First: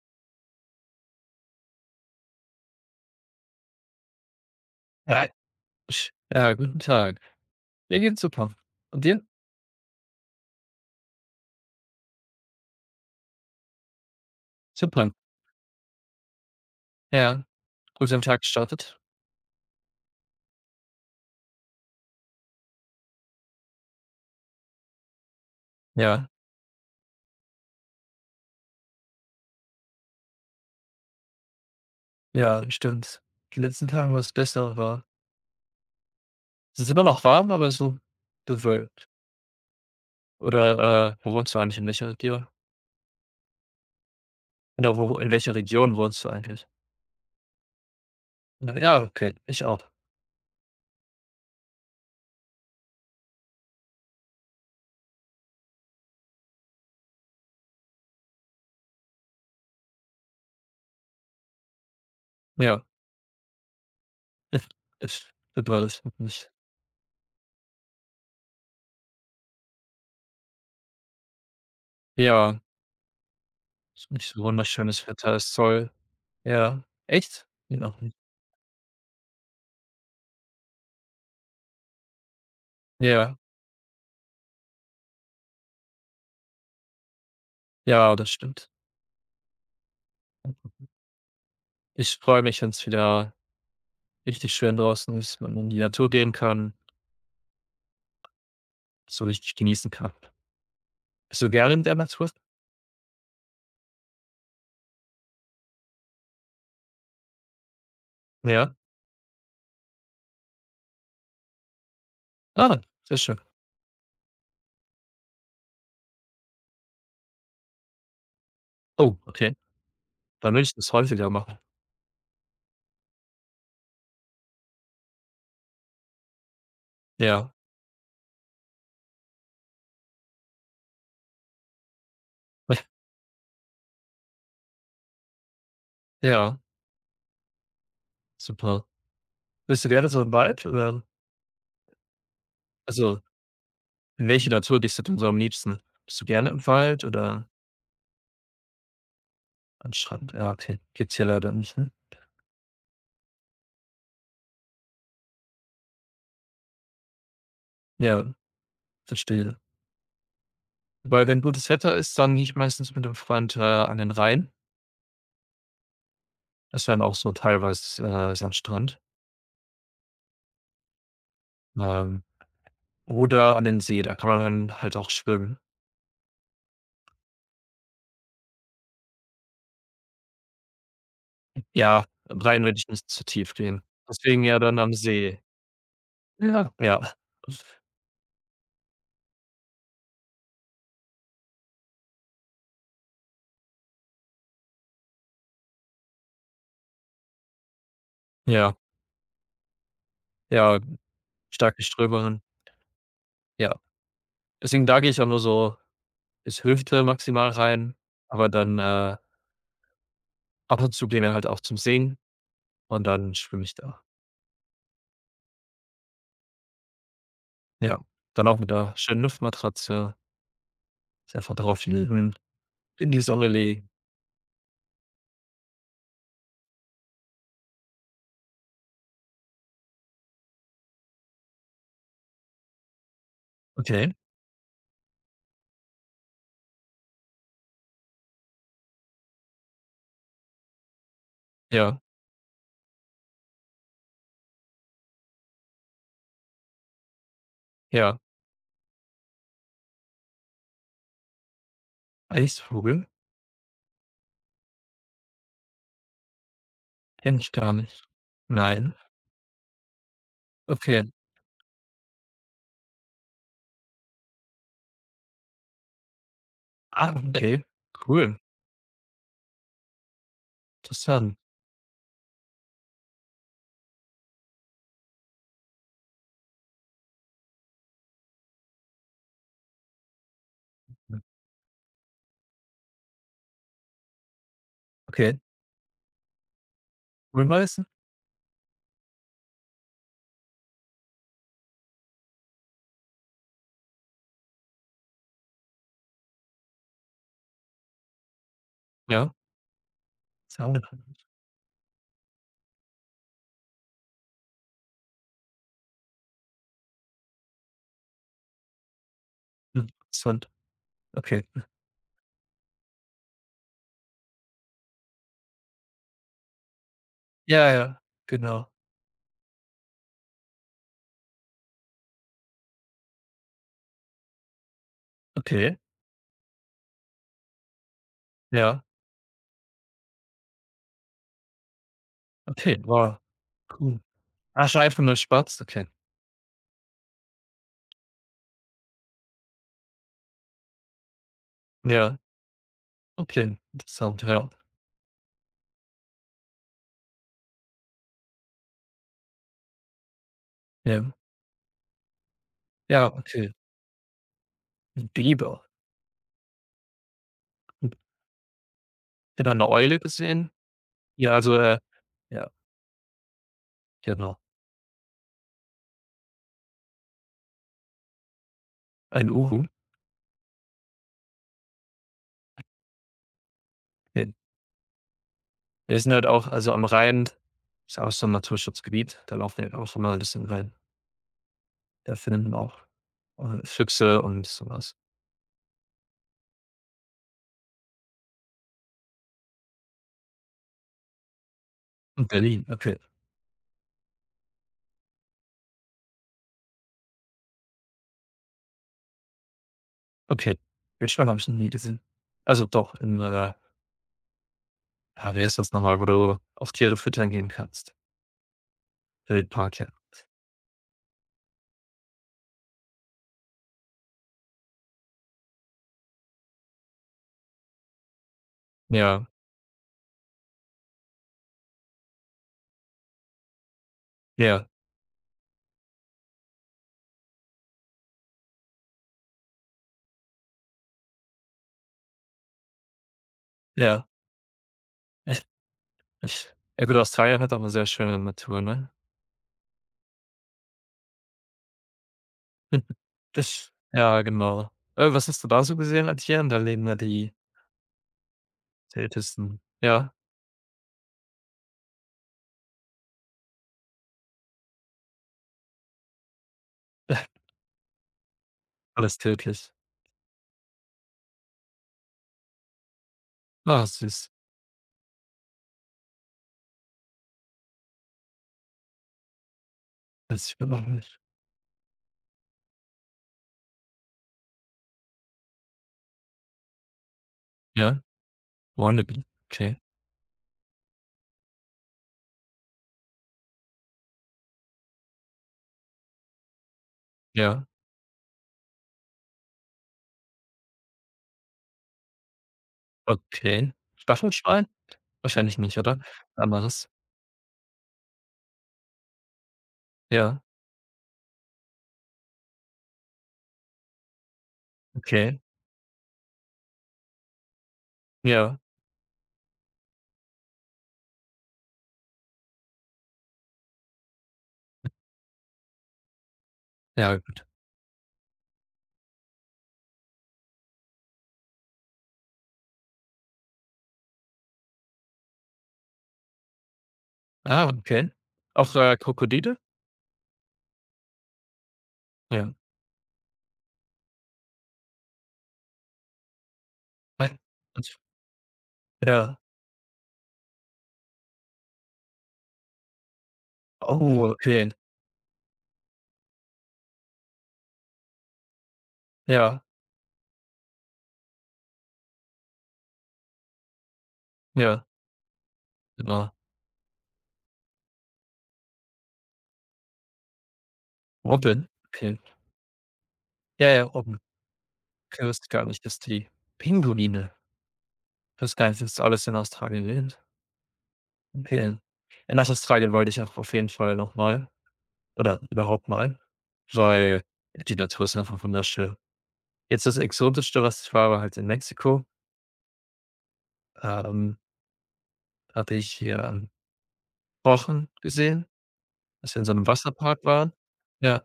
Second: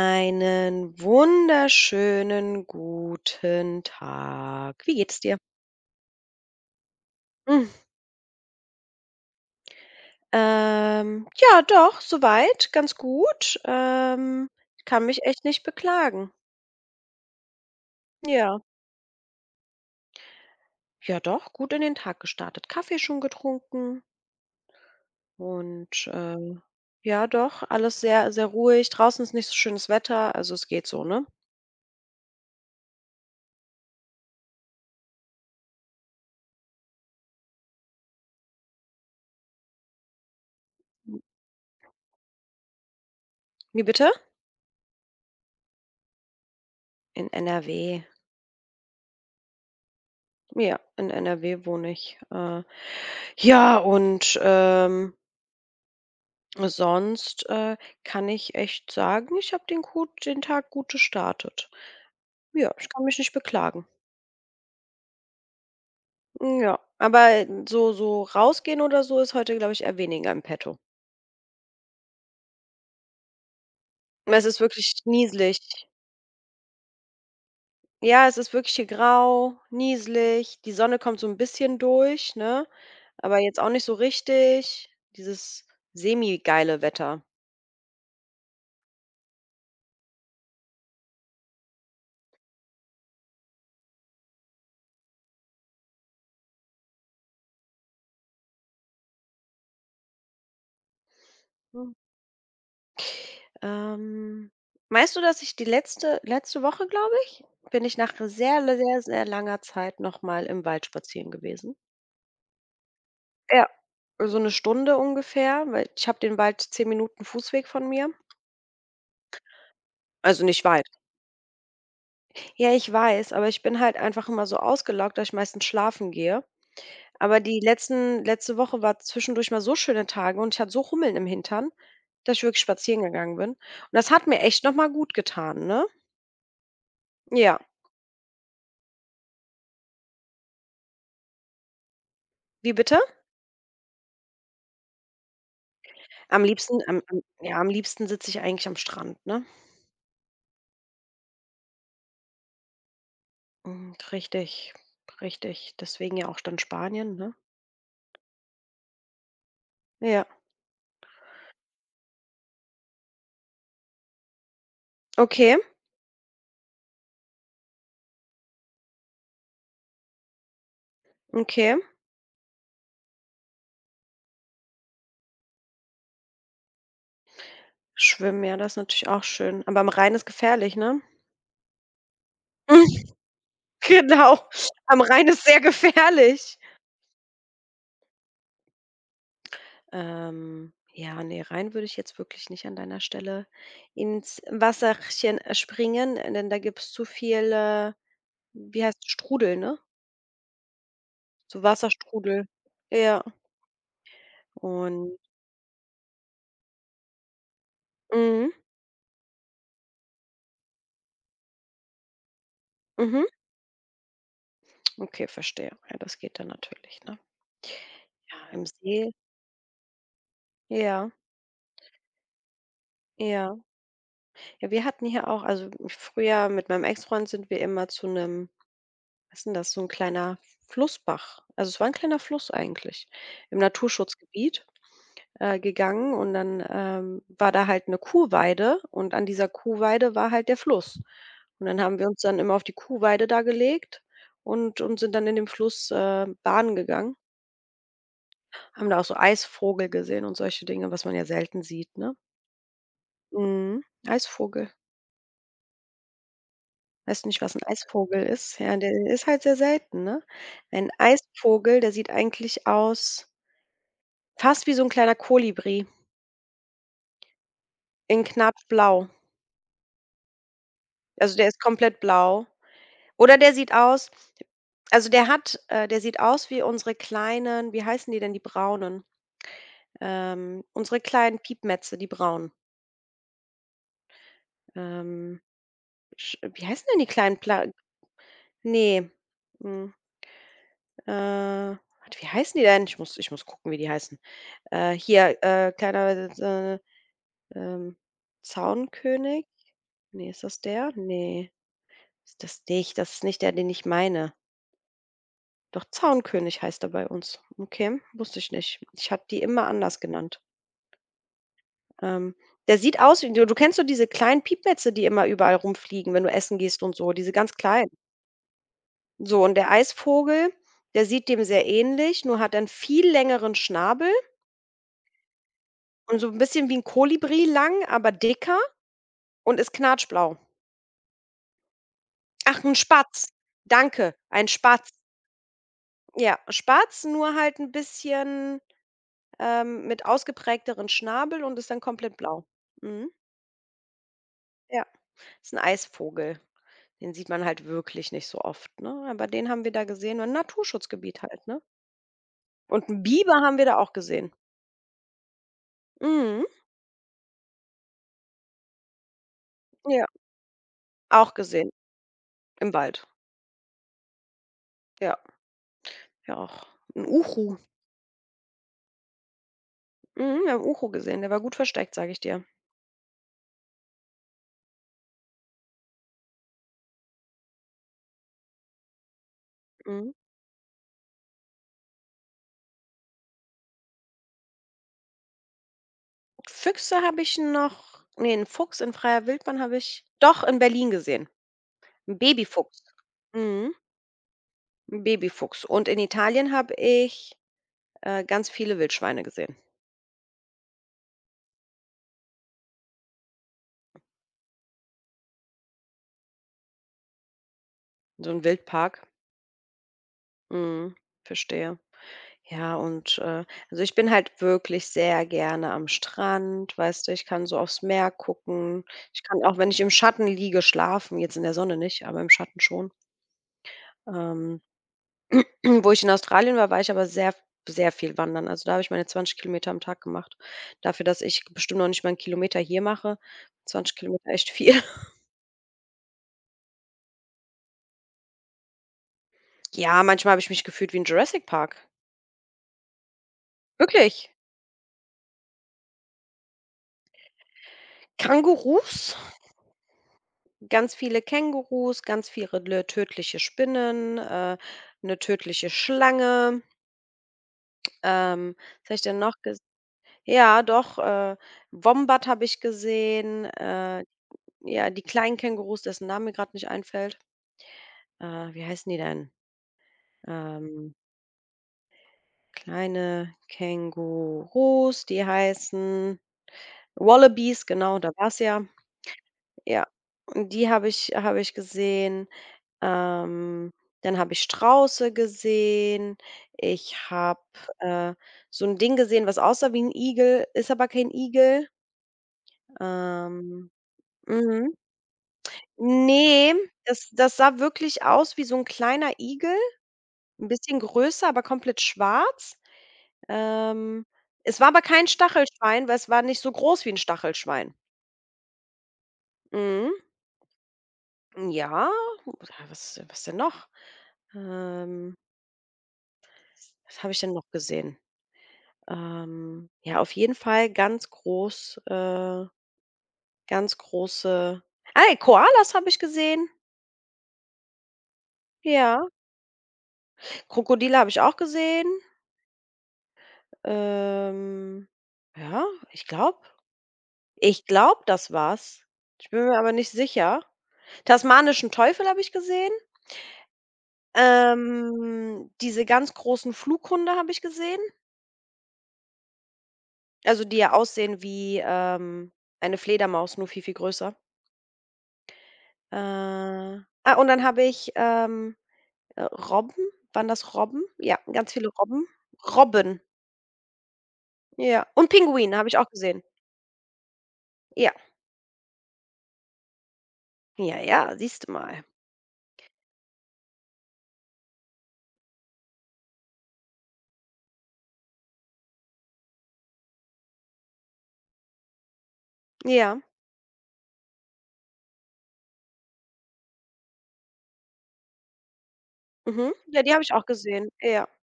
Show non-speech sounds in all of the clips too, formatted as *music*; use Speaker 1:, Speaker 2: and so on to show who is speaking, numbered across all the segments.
Speaker 1: Einen wunderschönen guten Tag. Wie geht's
Speaker 2: Ja.
Speaker 1: dir?
Speaker 2: Ja, guten Tag.
Speaker 1: Hm,
Speaker 2: Mir geht's super. Und dir?
Speaker 1: ja, doch, so weit, ganz gut. Kann
Speaker 2: Super.
Speaker 1: mich echt nicht beklagen.
Speaker 2: Ja, gut in Tag
Speaker 1: Ja.
Speaker 2: gestartet.
Speaker 1: Ja, doch, gut in den Tag gestartet. Kaffee schon getrunken und,
Speaker 2: Ja,
Speaker 1: ja, doch, alles sehr, sehr ruhig. Draußen ist nicht so schönes Wetter, also es geht so, ne?
Speaker 2: ja, stimmt. Die letzten Tage war's besser war es ist immer noch warm, aber so bewölkt. Oder, wo wohnst du eigentlich? In welcher Region?
Speaker 1: Wie bitte?
Speaker 2: Oder wo in welcher Region wohnst du eigentlich?
Speaker 1: In NRW.
Speaker 2: Na ja, okay, ich auch.
Speaker 1: Ja, in NRW wohne ich. Ja, und, sonst, kann ich echt sagen, ich habe den gut den Tag gut gestartet. Ja,
Speaker 2: Ja.
Speaker 1: ich kann mich nicht beklagen.
Speaker 2: *laughs* es ist super. Das ist nicht.
Speaker 1: Ja, aber so so rausgehen oder so ist heute, glaube ich, eher weniger im petto.
Speaker 2: Ja, ist nicht so
Speaker 1: Es ist wirklich
Speaker 2: wunderschönes Wetter, ist
Speaker 1: nieselig.
Speaker 2: Sol. Ja. Echt? Ja.
Speaker 1: Ja, es ist wirklich hier grau, nieselig. Die Sonne kommt so ein bisschen durch, ne,
Speaker 2: Ja,
Speaker 1: aber jetzt auch nicht so richtig. Dieses semi-geile Wetter.
Speaker 2: ja, das stimmt. Ich freue mich, wenn's wieder richtig schön draußen ist, man in die Natur gehen kann, so richtig genießen kann. Bist du gerne in
Speaker 1: Mhm.
Speaker 2: der Natur?
Speaker 1: Ähm, meinst du, dass ich die letzte Woche, glaube ich, bin ich nach sehr,
Speaker 2: Ja?
Speaker 1: sehr, sehr langer Zeit noch mal im Wald spazieren gewesen.
Speaker 2: Ah, sehr schön.
Speaker 1: Ja. So 1 Stunde ungefähr, weil ich habe den Wald 10 Minuten Fußweg von mir,
Speaker 2: Oh, okay.
Speaker 1: also
Speaker 2: Dann will
Speaker 1: nicht
Speaker 2: ich
Speaker 1: weit.
Speaker 2: das häufiger machen.
Speaker 1: Ja, ich weiß, aber ich bin halt einfach immer so ausgelaugt, dass ich meistens schlafen gehe. Aber
Speaker 2: Ja.
Speaker 1: die letzten letzte Woche war zwischendurch mal so schöne Tage und ich hatte so Hummeln im Hintern, dass ich wirklich spazieren
Speaker 2: *laughs*
Speaker 1: gegangen bin. Und das hat mir echt noch mal gut getan, ne?
Speaker 2: Ja,
Speaker 1: Ja.
Speaker 2: super. Bist du gerne so im Wald oder
Speaker 1: Wie bitte?
Speaker 2: also, in welche Natur gehst du denn so am liebsten? Bist du
Speaker 1: Am
Speaker 2: gerne im
Speaker 1: liebsten am
Speaker 2: Wald
Speaker 1: am
Speaker 2: oder
Speaker 1: ja, am liebsten sitze ich eigentlich am Strand, ne?
Speaker 2: am Strand? Ja, okay, gibt's hier leider nicht, ne?
Speaker 1: Mhm, richtig, richtig. Deswegen ja auch dann Spanien, ne?
Speaker 2: Ja, verstehe.
Speaker 1: Ja.
Speaker 2: Weil wenn gutes Wetter ist, dann gehe ich meistens mit 'nem Freund, an den Rhein.
Speaker 1: Okay,
Speaker 2: Das wäre dann auch so teilweise, Sandstrand.
Speaker 1: okay.
Speaker 2: Ähm Oder an den See, da kann man dann halt auch schwimmen.
Speaker 1: Schwimmen, ja, das ist natürlich auch schön. Aber am Rhein ist gefährlich, ne?
Speaker 2: Ja, rein würde ich nicht
Speaker 1: *laughs*
Speaker 2: zu tief gehen.
Speaker 1: Genau,
Speaker 2: Deswegen ja dann am
Speaker 1: am Rhein
Speaker 2: See.
Speaker 1: ist sehr gefährlich.
Speaker 2: Ja.
Speaker 1: Ja, ne, Rhein würde ich jetzt wirklich nicht an deiner Stelle ins Wasserchen, springen, denn da gibt's zu viel,
Speaker 2: Ja,
Speaker 1: wie heißt Strudel, ne?
Speaker 2: ja,
Speaker 1: So
Speaker 2: starke Strömungen.
Speaker 1: Wasserstrudel. Ja,
Speaker 2: Ja. Deswegen da gehe
Speaker 1: und
Speaker 2: ich auch nur so bis Hüfte maximal rein, aber
Speaker 1: mhm,
Speaker 2: dann, ab und zu gehen wir halt auch zum Singen und
Speaker 1: mhm.
Speaker 2: dann schwimme ich da.
Speaker 1: Okay, verstehe. Ja, das geht dann natürlich, ne?
Speaker 2: Ja. Dann
Speaker 1: Ja,
Speaker 2: auch
Speaker 1: im
Speaker 2: mit 'ner
Speaker 1: See
Speaker 2: schönen Luftmatratze,
Speaker 1: ja,
Speaker 2: sich einfach drauf liegen, in die Sonne
Speaker 1: ja.
Speaker 2: legen.
Speaker 1: Ja, wir hatten hier auch also, früher mit meinem Ex-Freund sind wir immer zu einem, was ist 'n das, so ein kleiner Flussbach also, es war ein kleiner Fluss eigentlich im
Speaker 2: Okay.
Speaker 1: Naturschutzgebiet, gegangen und dann, war da halt eine Kuhweide und an dieser Kuhweide war halt der Fluss. Und dann haben
Speaker 2: Ja,
Speaker 1: wir uns dann immer auf die Kuhweide da gelegt und sind dann in dem Fluss, baden gegangen.
Speaker 2: ja.
Speaker 1: Haben da auch so Eisvogel gesehen und solche Dinge, was man ja selten sieht, ne?
Speaker 2: Eisvogel?
Speaker 1: Mhm. Eisvogel. Weißt du
Speaker 2: Kenne
Speaker 1: nicht,
Speaker 2: ich
Speaker 1: was 'n
Speaker 2: gar nicht.
Speaker 1: Eisvogel ist? Ja,
Speaker 2: Nein.
Speaker 1: der ist halt sehr selten, ne? Ein
Speaker 2: Okay.
Speaker 1: Eisvogel, der sieht eigentlich aus fast wie so 'n kleiner Kolibri
Speaker 2: Ah, okay,
Speaker 1: in
Speaker 2: cool,
Speaker 1: knapp blau.
Speaker 2: interessant.
Speaker 1: Also, der ist komplett blau. Oder der sieht aus also, der hat der sieht aus wie unsere kleinen wie heißen die denn, die braunen? Unsere
Speaker 2: Hm,
Speaker 1: kleinen Piepmätze, die braunen.
Speaker 2: okay,
Speaker 1: Ähm, sch wie heißen denn die kleinen Pla
Speaker 2: Grünweizen?
Speaker 1: ne. Hm. Warte, wie heißen die denn? Ich muss gucken, wie die heißen. Hier, kleiner, ähm,
Speaker 2: Ja.
Speaker 1: Zaunkönig? Ne, ist das
Speaker 2: Sagen.
Speaker 1: der? Ne, ist das nicht. Das ist nicht der, den ich meine. Doch, Zaunkönig heißt er bei uns. Okay, wusste ich nicht. Ich habe die immer
Speaker 2: Hm,
Speaker 1: anders genannt.
Speaker 2: interessant. Okay.
Speaker 1: Ähm, der sieht aus wie du kennst so diese kleinen Piepmätze, die immer überall rumfliegen, wenn du essen gehst und so, diese ganz
Speaker 2: Ja,
Speaker 1: kleinen.
Speaker 2: ja, genau.
Speaker 1: So, und der Eisvogel, der sieht dem sehr ähnlich, nur hat er einen viel längeren Schnabel.
Speaker 2: Okay,
Speaker 1: Und so 'n bisschen wie 'n Kolibri lang, aber dicker
Speaker 2: ja,
Speaker 1: und ist knatschblau. Ach, 'n
Speaker 2: okay, wow,
Speaker 1: Spatz.
Speaker 2: cool.
Speaker 1: Danke, ein
Speaker 2: Ach, schon
Speaker 1: Spatz.
Speaker 2: einfach nur schwarz, okay.
Speaker 1: Ja, Spatz, nur halt 'n bisschen, mit ausgeprägteren Schnabel und ist dann komplett
Speaker 2: Ja,
Speaker 1: blau. Mhm,
Speaker 2: okay, interessant, ja.
Speaker 1: ja. Ist 'n Eisvogel. Den sieht man halt wirklich nicht so oft, ne? Aber den haben wir da gesehen, im
Speaker 2: Ja,
Speaker 1: Naturschutzgebiet halt, ne? Und 'n
Speaker 2: ja,
Speaker 1: Biber
Speaker 2: okay.
Speaker 1: haben wir da auch gesehen.
Speaker 2: 'N Biber.
Speaker 1: Mhm,
Speaker 2: Hm, dann 'ne Eule
Speaker 1: ja,
Speaker 2: gesehen? Ja,
Speaker 1: auch
Speaker 2: also,
Speaker 1: gesehen
Speaker 2: ja,
Speaker 1: im Wald.
Speaker 2: genau,
Speaker 1: Ja, ja auch. 'N Uhu.
Speaker 2: ein Uhu.
Speaker 1: Mhm, wir haben Uhu gesehen, der war gut versteckt, sage ich dir.
Speaker 2: Okay. Wir sind halt auch also, am Rhein ist auch so 'n Naturschutzgebiet, da laufen wir halt auch
Speaker 1: Mhm.
Speaker 2: immer 'n bisschen rein. Da finden auch, Füchse und sowas was.
Speaker 1: Füchse habe ich noch ne, 'n Fuchs in freier Wildbahn habe ich doch in Berlin gesehen. 'N
Speaker 2: In Berlin,
Speaker 1: Babyfuchs.
Speaker 2: okay.
Speaker 1: Mhm, 'n Babyfuchs. Und in Italien habe ich, ganz viele Wildschweine gesehen.
Speaker 2: Okay. Wildschwein habe ich noch nie gesehen. Also doch, in, ah, wie heißt das noch wo du auf Tiere füttern gehen kannst?
Speaker 1: So 'n Wildpark.
Speaker 2: Wildpark, ja.
Speaker 1: Mhm, verstehe. Ja, und, also, ich bin halt wirklich sehr gerne am Strand, weißt du? Ich kann so aufs Meer gucken. Ich
Speaker 2: Ja,
Speaker 1: kann auch, wenn ich im Schatten liege, schlafen, jetzt in der Sonne nicht, aber im Schatten schon. Ähm
Speaker 2: ja,
Speaker 1: *clears throat* Wo ich in Australien war, war ich aber sehr sehr viel wandern. Also, da habe ich meine 20 Kilometer am Tag gemacht. Dafür, dass ich bestimmt noch nicht mal einen Kilometer hier mache, 20
Speaker 2: ja.
Speaker 1: Kilometer, echt viel. *laughs*
Speaker 2: Ich, ich, ja gut, Australien hat auch 'ne sehr schöne Natur, ne?
Speaker 1: Ja, manchmal habe ich mich gefühlt wie in Jurassic Park.
Speaker 2: *laughs* Das ja,
Speaker 1: Wirklich.
Speaker 2: genau. Was hast du da so gesehen als hier und da leben ja die
Speaker 1: Kängurus,
Speaker 2: wildesten ja,
Speaker 1: Kängurus, ganz viele le tödliche Spinnen, 'ne tödliche Schlange.
Speaker 2: *laughs*
Speaker 1: Ähm, was habe ich
Speaker 2: alles
Speaker 1: denn noch gesehen?
Speaker 2: tödlich.
Speaker 1: Ja, doch, Wombat habe ich gesehen,
Speaker 2: Ah, süß.
Speaker 1: ja, die kleinen Kängurus, dessen Name mir gerade nicht einfällt. Wie heißen die denn?
Speaker 2: Weiß ich noch
Speaker 1: Ähm,
Speaker 2: nicht.
Speaker 1: kleine Kängurus, die heißen Wallabies, genau,
Speaker 2: Ja?
Speaker 1: da war es ja.
Speaker 2: Wannabe, okay.
Speaker 1: Ja, und die habe ich gesehen. Ähm, dann habe ich Strauße gesehen. Ich habe,
Speaker 2: Ja.
Speaker 1: äh, so ein Ding gesehen, was aussah wie ein Igel, ist aber kein Igel. Ähm,
Speaker 2: Okay. Staffelschwein?
Speaker 1: mhm.
Speaker 2: Wahrscheinlich nicht, oder?
Speaker 1: Ne,
Speaker 2: Anderes?
Speaker 1: das sah wirklich aus wie so ein kleiner Igel,
Speaker 2: Ja,
Speaker 1: ein bisschen größer, aber komplett schwarz. Ähm, es war aber kein
Speaker 2: okay.
Speaker 1: Stachelschwein, weil es war nicht so groß wie 'n Stachelschwein.
Speaker 2: Ja,
Speaker 1: Mhm. Ja, ja, was was denn noch? Ähm, was habe
Speaker 2: ja,
Speaker 1: ich denn
Speaker 2: gut.
Speaker 1: noch gesehen? Ja, auf jeden Fall ganz groß ganz große ey, Koalas habe ich gesehen.
Speaker 2: Ah, okay. Auch,
Speaker 1: Ja.
Speaker 2: Krokodile?
Speaker 1: Krokodile habe ich auch gesehen.
Speaker 2: Ja.
Speaker 1: Ähm, ja, ich glaube
Speaker 2: Nein.
Speaker 1: ich
Speaker 2: Und
Speaker 1: glaube, das war's. Ich
Speaker 2: ja.
Speaker 1: bin mir aber nicht sicher. Tasmanischen Teufel habe ich gesehen.
Speaker 2: Oh, okay.
Speaker 1: Diese ganz großen Flughunde habe ich gesehen,
Speaker 2: Ja,
Speaker 1: also die ja aussehen wie, eine Fledermaus, nur viel, viel größer.
Speaker 2: ja, genau.
Speaker 1: Und dann habe ich, Robben waren das Robben? Ja, ganz
Speaker 2: Robben?
Speaker 1: viele Robben.
Speaker 2: Okay.
Speaker 1: Robben,
Speaker 2: Ja, Robben.
Speaker 1: ja. Und
Speaker 2: Okay, wusste
Speaker 1: Pinguine
Speaker 2: gar
Speaker 1: habe ich
Speaker 2: nicht,
Speaker 1: auch
Speaker 2: dass
Speaker 1: gesehen.
Speaker 2: die Pinguine
Speaker 1: Ja.
Speaker 2: das gar nicht, dass alles in Australien lebt.
Speaker 1: Ja, ja, siehst du
Speaker 2: Okay.
Speaker 1: mal.
Speaker 2: Ja, nach Australien wollte ich auch auf jeden Fall noch mal oder überhaupt mal, weil die Natur ist einfach wunderschön. Jetzt das Exotischste, was ich war, war halt in Mexiko.
Speaker 1: Ja.
Speaker 2: Ähm, hatte ich hier einen Rochen gesehen, als wir in so
Speaker 1: Mhm.
Speaker 2: einem
Speaker 1: Ja, die habe ich
Speaker 2: Wasserpark
Speaker 1: auch
Speaker 2: waren.
Speaker 1: gesehen. Ja.
Speaker 2: Ja,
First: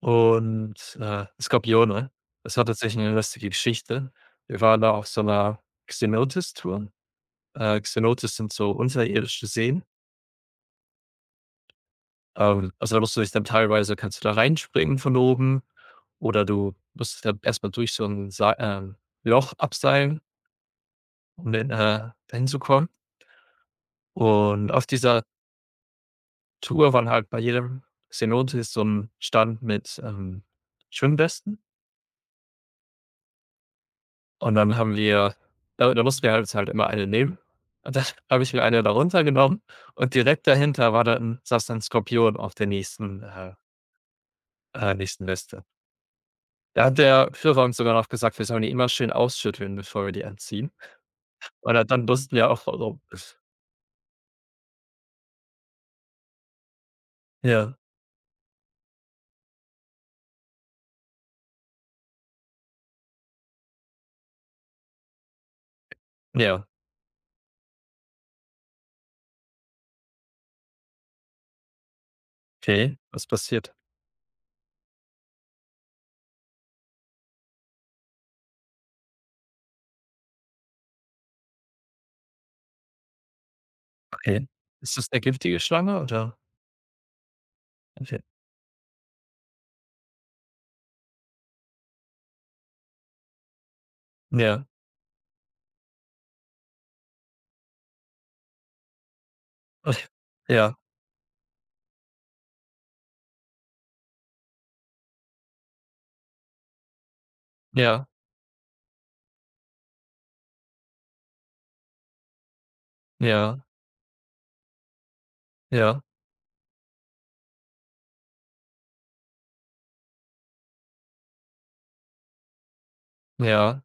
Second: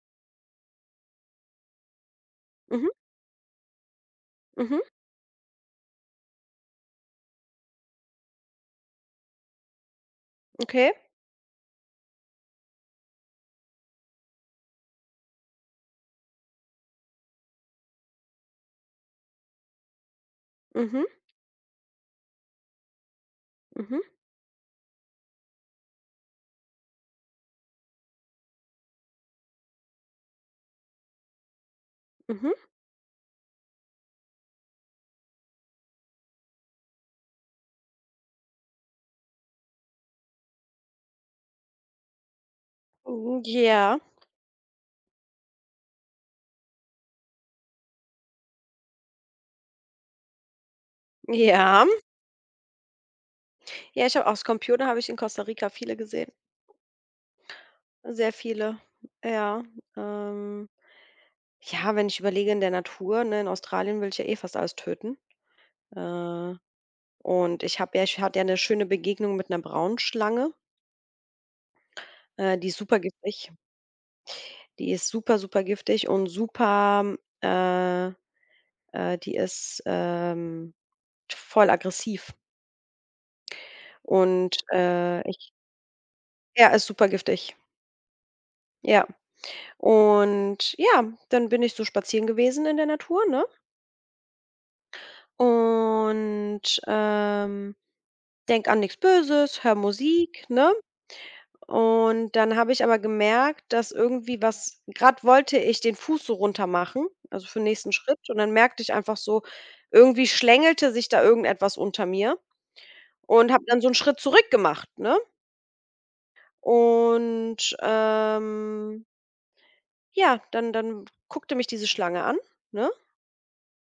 Speaker 2: und, Skorpione. Das hat
Speaker 1: Mhm.
Speaker 2: tatsächlich eine lustige Geschichte. Wir waren
Speaker 1: Mhm.
Speaker 2: da auf so einer Cenotes-Tour. Cenotes sind so unterirdische Seen.
Speaker 1: Okay.
Speaker 2: Also, da musst du dich dann teilweise kannst du da reinspringen von oben oder du musst dann erst durch so ein Sei Loch abseilen,
Speaker 1: Mhm.
Speaker 2: um dann, da hinzukommen.
Speaker 1: Mhm.
Speaker 2: Und auf dieser Tour waren halt bei jedem Cenote ist so ein Stand mit, Schwimmwesten
Speaker 1: Mhm.
Speaker 2: und dann haben wir da da mussten wir halt immer eine nehmen und dann *laughs* habe ich mir eine darunter genommen und direkt dahinter war dann saß dann 'n Skorpion auf der nächsten,
Speaker 1: Mhm. Ja.
Speaker 2: nächsten Weste. Da hat der Führer uns sogar noch gesagt, wir sollen die immer schön ausschütteln, bevor wir die anziehen. Und da
Speaker 1: Ja.
Speaker 2: dann mussten wir auch warum.
Speaker 1: Ja, ich habe aus Computer habe ich in Costa Rica viele gesehen.
Speaker 2: Ja,
Speaker 1: Sehr viele, ja. Ähm, ja, wenn ich überlege in der Natur, ne, in Australien will ich ja eh fast alles töten. Äh,
Speaker 2: ja,
Speaker 1: und ich habe ja ich hatte ja eine schöne Begegnung mit einer Braunschlange, die ist
Speaker 2: okay,
Speaker 1: super
Speaker 2: was
Speaker 1: giftig.
Speaker 2: passiert?
Speaker 1: Die ist super, super giftig und super äh, die ist, voll aggressiv
Speaker 2: Okay.
Speaker 1: und,
Speaker 2: Ist das eine
Speaker 1: ich
Speaker 2: giftige Schlange oder?
Speaker 1: ja, ist super giftig.
Speaker 2: Okay.
Speaker 1: Ja. Und ja, dann bin ich so spazieren gewesen in der Natur, ne?
Speaker 2: Ja.
Speaker 1: Und, denk an nichts Böses, hör
Speaker 2: *laughs*
Speaker 1: Musik, ne?
Speaker 2: Ja,
Speaker 1: Und dann habe ich aber gemerkt, dass irgendwie was gerade wollte ich den Fuß so runter machen, also für 'n nächsten
Speaker 2: ja,
Speaker 1: Schritt, und dann merkte ich einfach so, irgendwie schlängelte sich da irgendetwas unter mir und
Speaker 2: ja.
Speaker 1: habe dann so einen Schritt zurückgemacht, ne?
Speaker 2: Ja,
Speaker 1: Und, ja, dann guckte mich diese Schlange an, ne?
Speaker 2: ja,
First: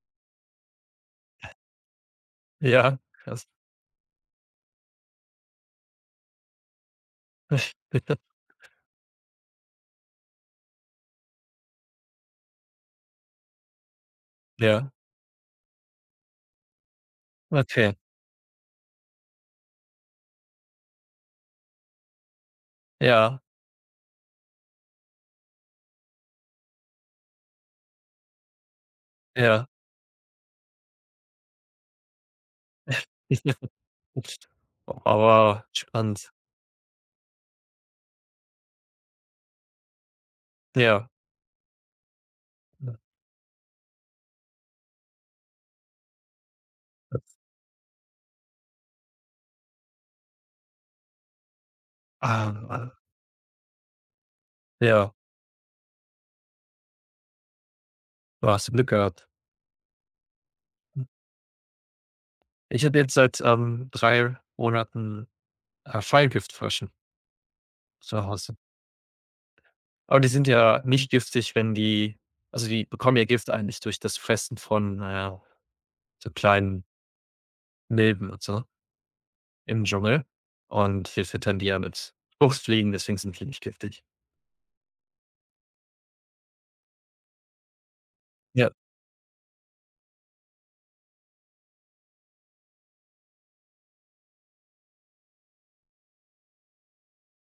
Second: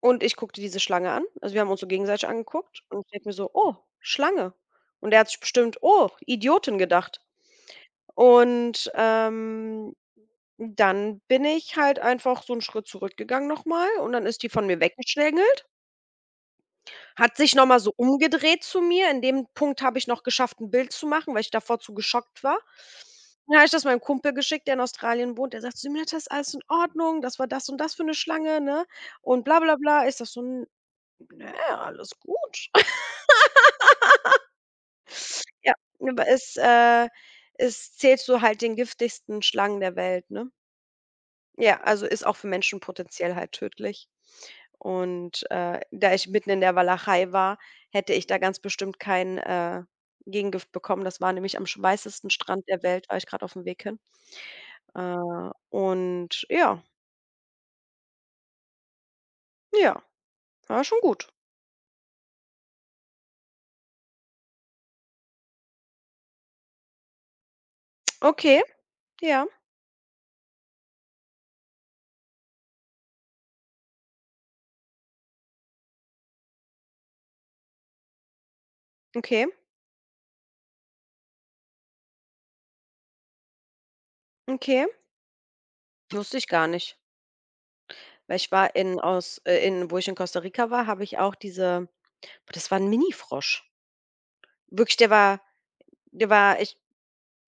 Speaker 1: Und ich guckte diese Schlange an. Also, wir haben uns so gegenseitig angeguckt
Speaker 2: ja,
Speaker 1: und ich denke mir
Speaker 2: krass.
Speaker 1: so: „Oh, Schlange.“ Und er hat sich bestimmt: „Oh, Idiotin“ gedacht.
Speaker 2: *laughs*
Speaker 1: Und, dann bin ich halt einfach so einen Schritt zurückgegangen nochmal und dann ist die von mir
Speaker 2: Ja,
Speaker 1: weggeschlängelt, hat sich noch mal so
Speaker 2: okay.
Speaker 1: umgedreht zu mir. In dem Punkt habe ich noch geschafft, ein Bild zu machen, weil ich davor zu geschockt war.
Speaker 2: Ja,
Speaker 1: Dann habe ich das meinem Kumpel geschickt, der in Australien wohnt. Der sagt zu mir: das ist alles in Ordnung? Das war das und das für eine Schlange, ne? Und bla
Speaker 2: ja.
Speaker 1: bla bla.“ ist das so: „N ne, alles gut.“ *laughs*
Speaker 2: *laughs* Aber
Speaker 1: Ja, aber
Speaker 2: spannend.
Speaker 1: es, es zählt so halt den giftigsten Schlangen der Welt, ne?
Speaker 2: Ja.
Speaker 1: Ja, also ist auch für Menschen potenziell halt tödlich. Und, da ich mitten in der Walachei war, hätte ich da ganz bestimmt kein, Gegengift bekommen. Das war nämlich am sch weißesten Strand der
Speaker 2: Ah,
Speaker 1: Welt, war ich gerade auf dem Weg hin.
Speaker 2: ja,
Speaker 1: Und ja,
Speaker 2: du hast Glück gehabt.
Speaker 1: ja, war schon gut.
Speaker 2: Ich habe jetzt seit, 3 Monaten, Fallgiftfrösche zu Hause.
Speaker 1: Okay, ja,
Speaker 2: Aber die sind ja nicht giftig, wenn die also, die bekommen ja Gift eigentlich durch das Fressen von, so kleinen Milben und so
Speaker 1: okay,
Speaker 2: im Dschungel. Und wir füttern die ja mit Fruchtfliegen, deswegen sind die nicht giftig.
Speaker 1: okay. Wusste ich gar nicht. Weil ich
Speaker 2: Ja,
Speaker 1: war in aus in wo ich in Costa Rica war, habe ich auch diese boah, das war ein Mini-Frosch. Wirklich, der war ich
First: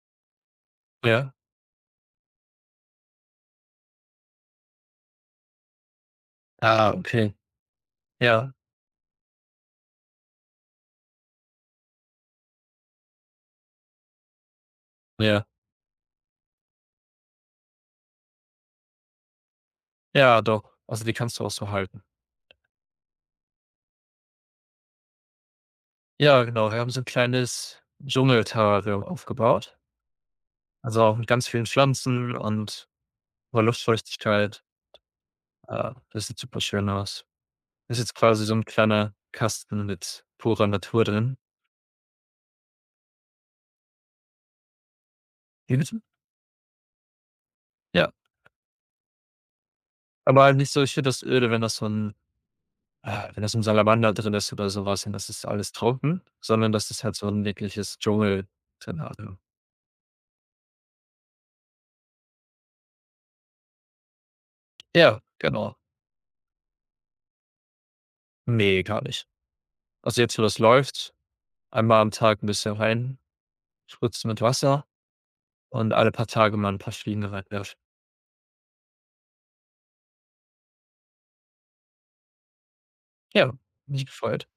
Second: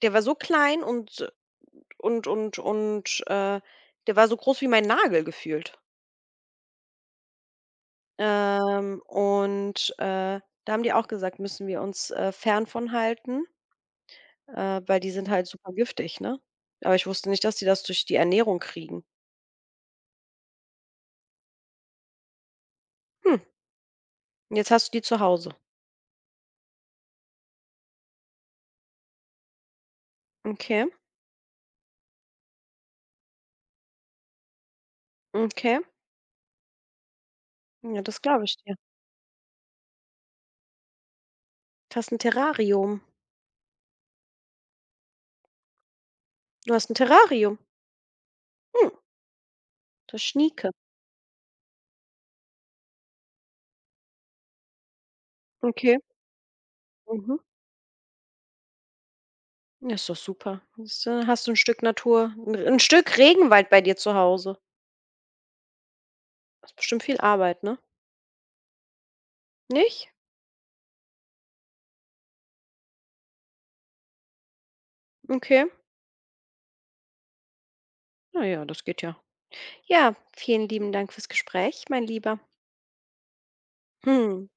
Speaker 1: der war so klein und
Speaker 2: ja.
Speaker 1: Und und und, äh, der war so groß wie mein Nagel gefühlt.
Speaker 2: Ah, okay. Ja,
Speaker 1: Und, da haben die auch gesagt: „Müssen wir uns, fern von halten, weil die sind
Speaker 2: ja.
Speaker 1: halt super giftig“, ne? Aber ich wusste nicht, dass die das durch die Ernährung kriegen.
Speaker 2: Ja, doch. Also, die kannst du auch so halten.
Speaker 1: Hm, jetzt hast du die zu Hause.
Speaker 2: Ja, genau. Wir haben so ein kleines Dschungelterrarium aufgebaut.
Speaker 1: Okay,
Speaker 2: Also, auch mit ganz vielen Pflanzen und hoher Luftfeuchtigkeit.
Speaker 1: okay.
Speaker 2: Ah, das sieht super schön aus. Das
Speaker 1: Ja,
Speaker 2: ist jetzt
Speaker 1: das glaube
Speaker 2: quasi so
Speaker 1: ich
Speaker 2: ein
Speaker 1: dir.
Speaker 2: kleiner Kasten mit purer Natur drin.
Speaker 1: Du hast ein Terrarium.
Speaker 2: Wie bitte?
Speaker 1: Du hast ein Terrarium.
Speaker 2: Ja,
Speaker 1: Hm, das
Speaker 2: aber halt nicht
Speaker 1: schnieke.
Speaker 2: so ich finde das öde, wenn das so ein, ah, wenn da so ein Salamander drin ist oder sowas, was und das ist alles
Speaker 1: Okay,
Speaker 2: trocken, sondern das ist halt so
Speaker 1: mhm.
Speaker 2: ein wirkliches Dschungelterrarium.
Speaker 1: Ja, ist doch super. Siehst du, dann hast du ein Stück Natur ein 'n Stück Regenwald bei dir zu Hause.
Speaker 2: Ja, genau.
Speaker 1: Das Ist bestimmt viel Arbeit, ne?
Speaker 2: Ne, gar nicht.
Speaker 1: Nicht?
Speaker 2: Also, jetzt, wo das läuft, einmal am Tag ein bisschen rein spritzt mit Wasser
Speaker 1: Okay.
Speaker 2: und alle paar Tage mal ein paar Fliegen reinwerfen.
Speaker 1: Naja, das geht ja. Ja, vielen lieben Dank fürs Gespräch, mein Lieber.
Speaker 2: Ja, mich gefreut.
Speaker 1: Hm.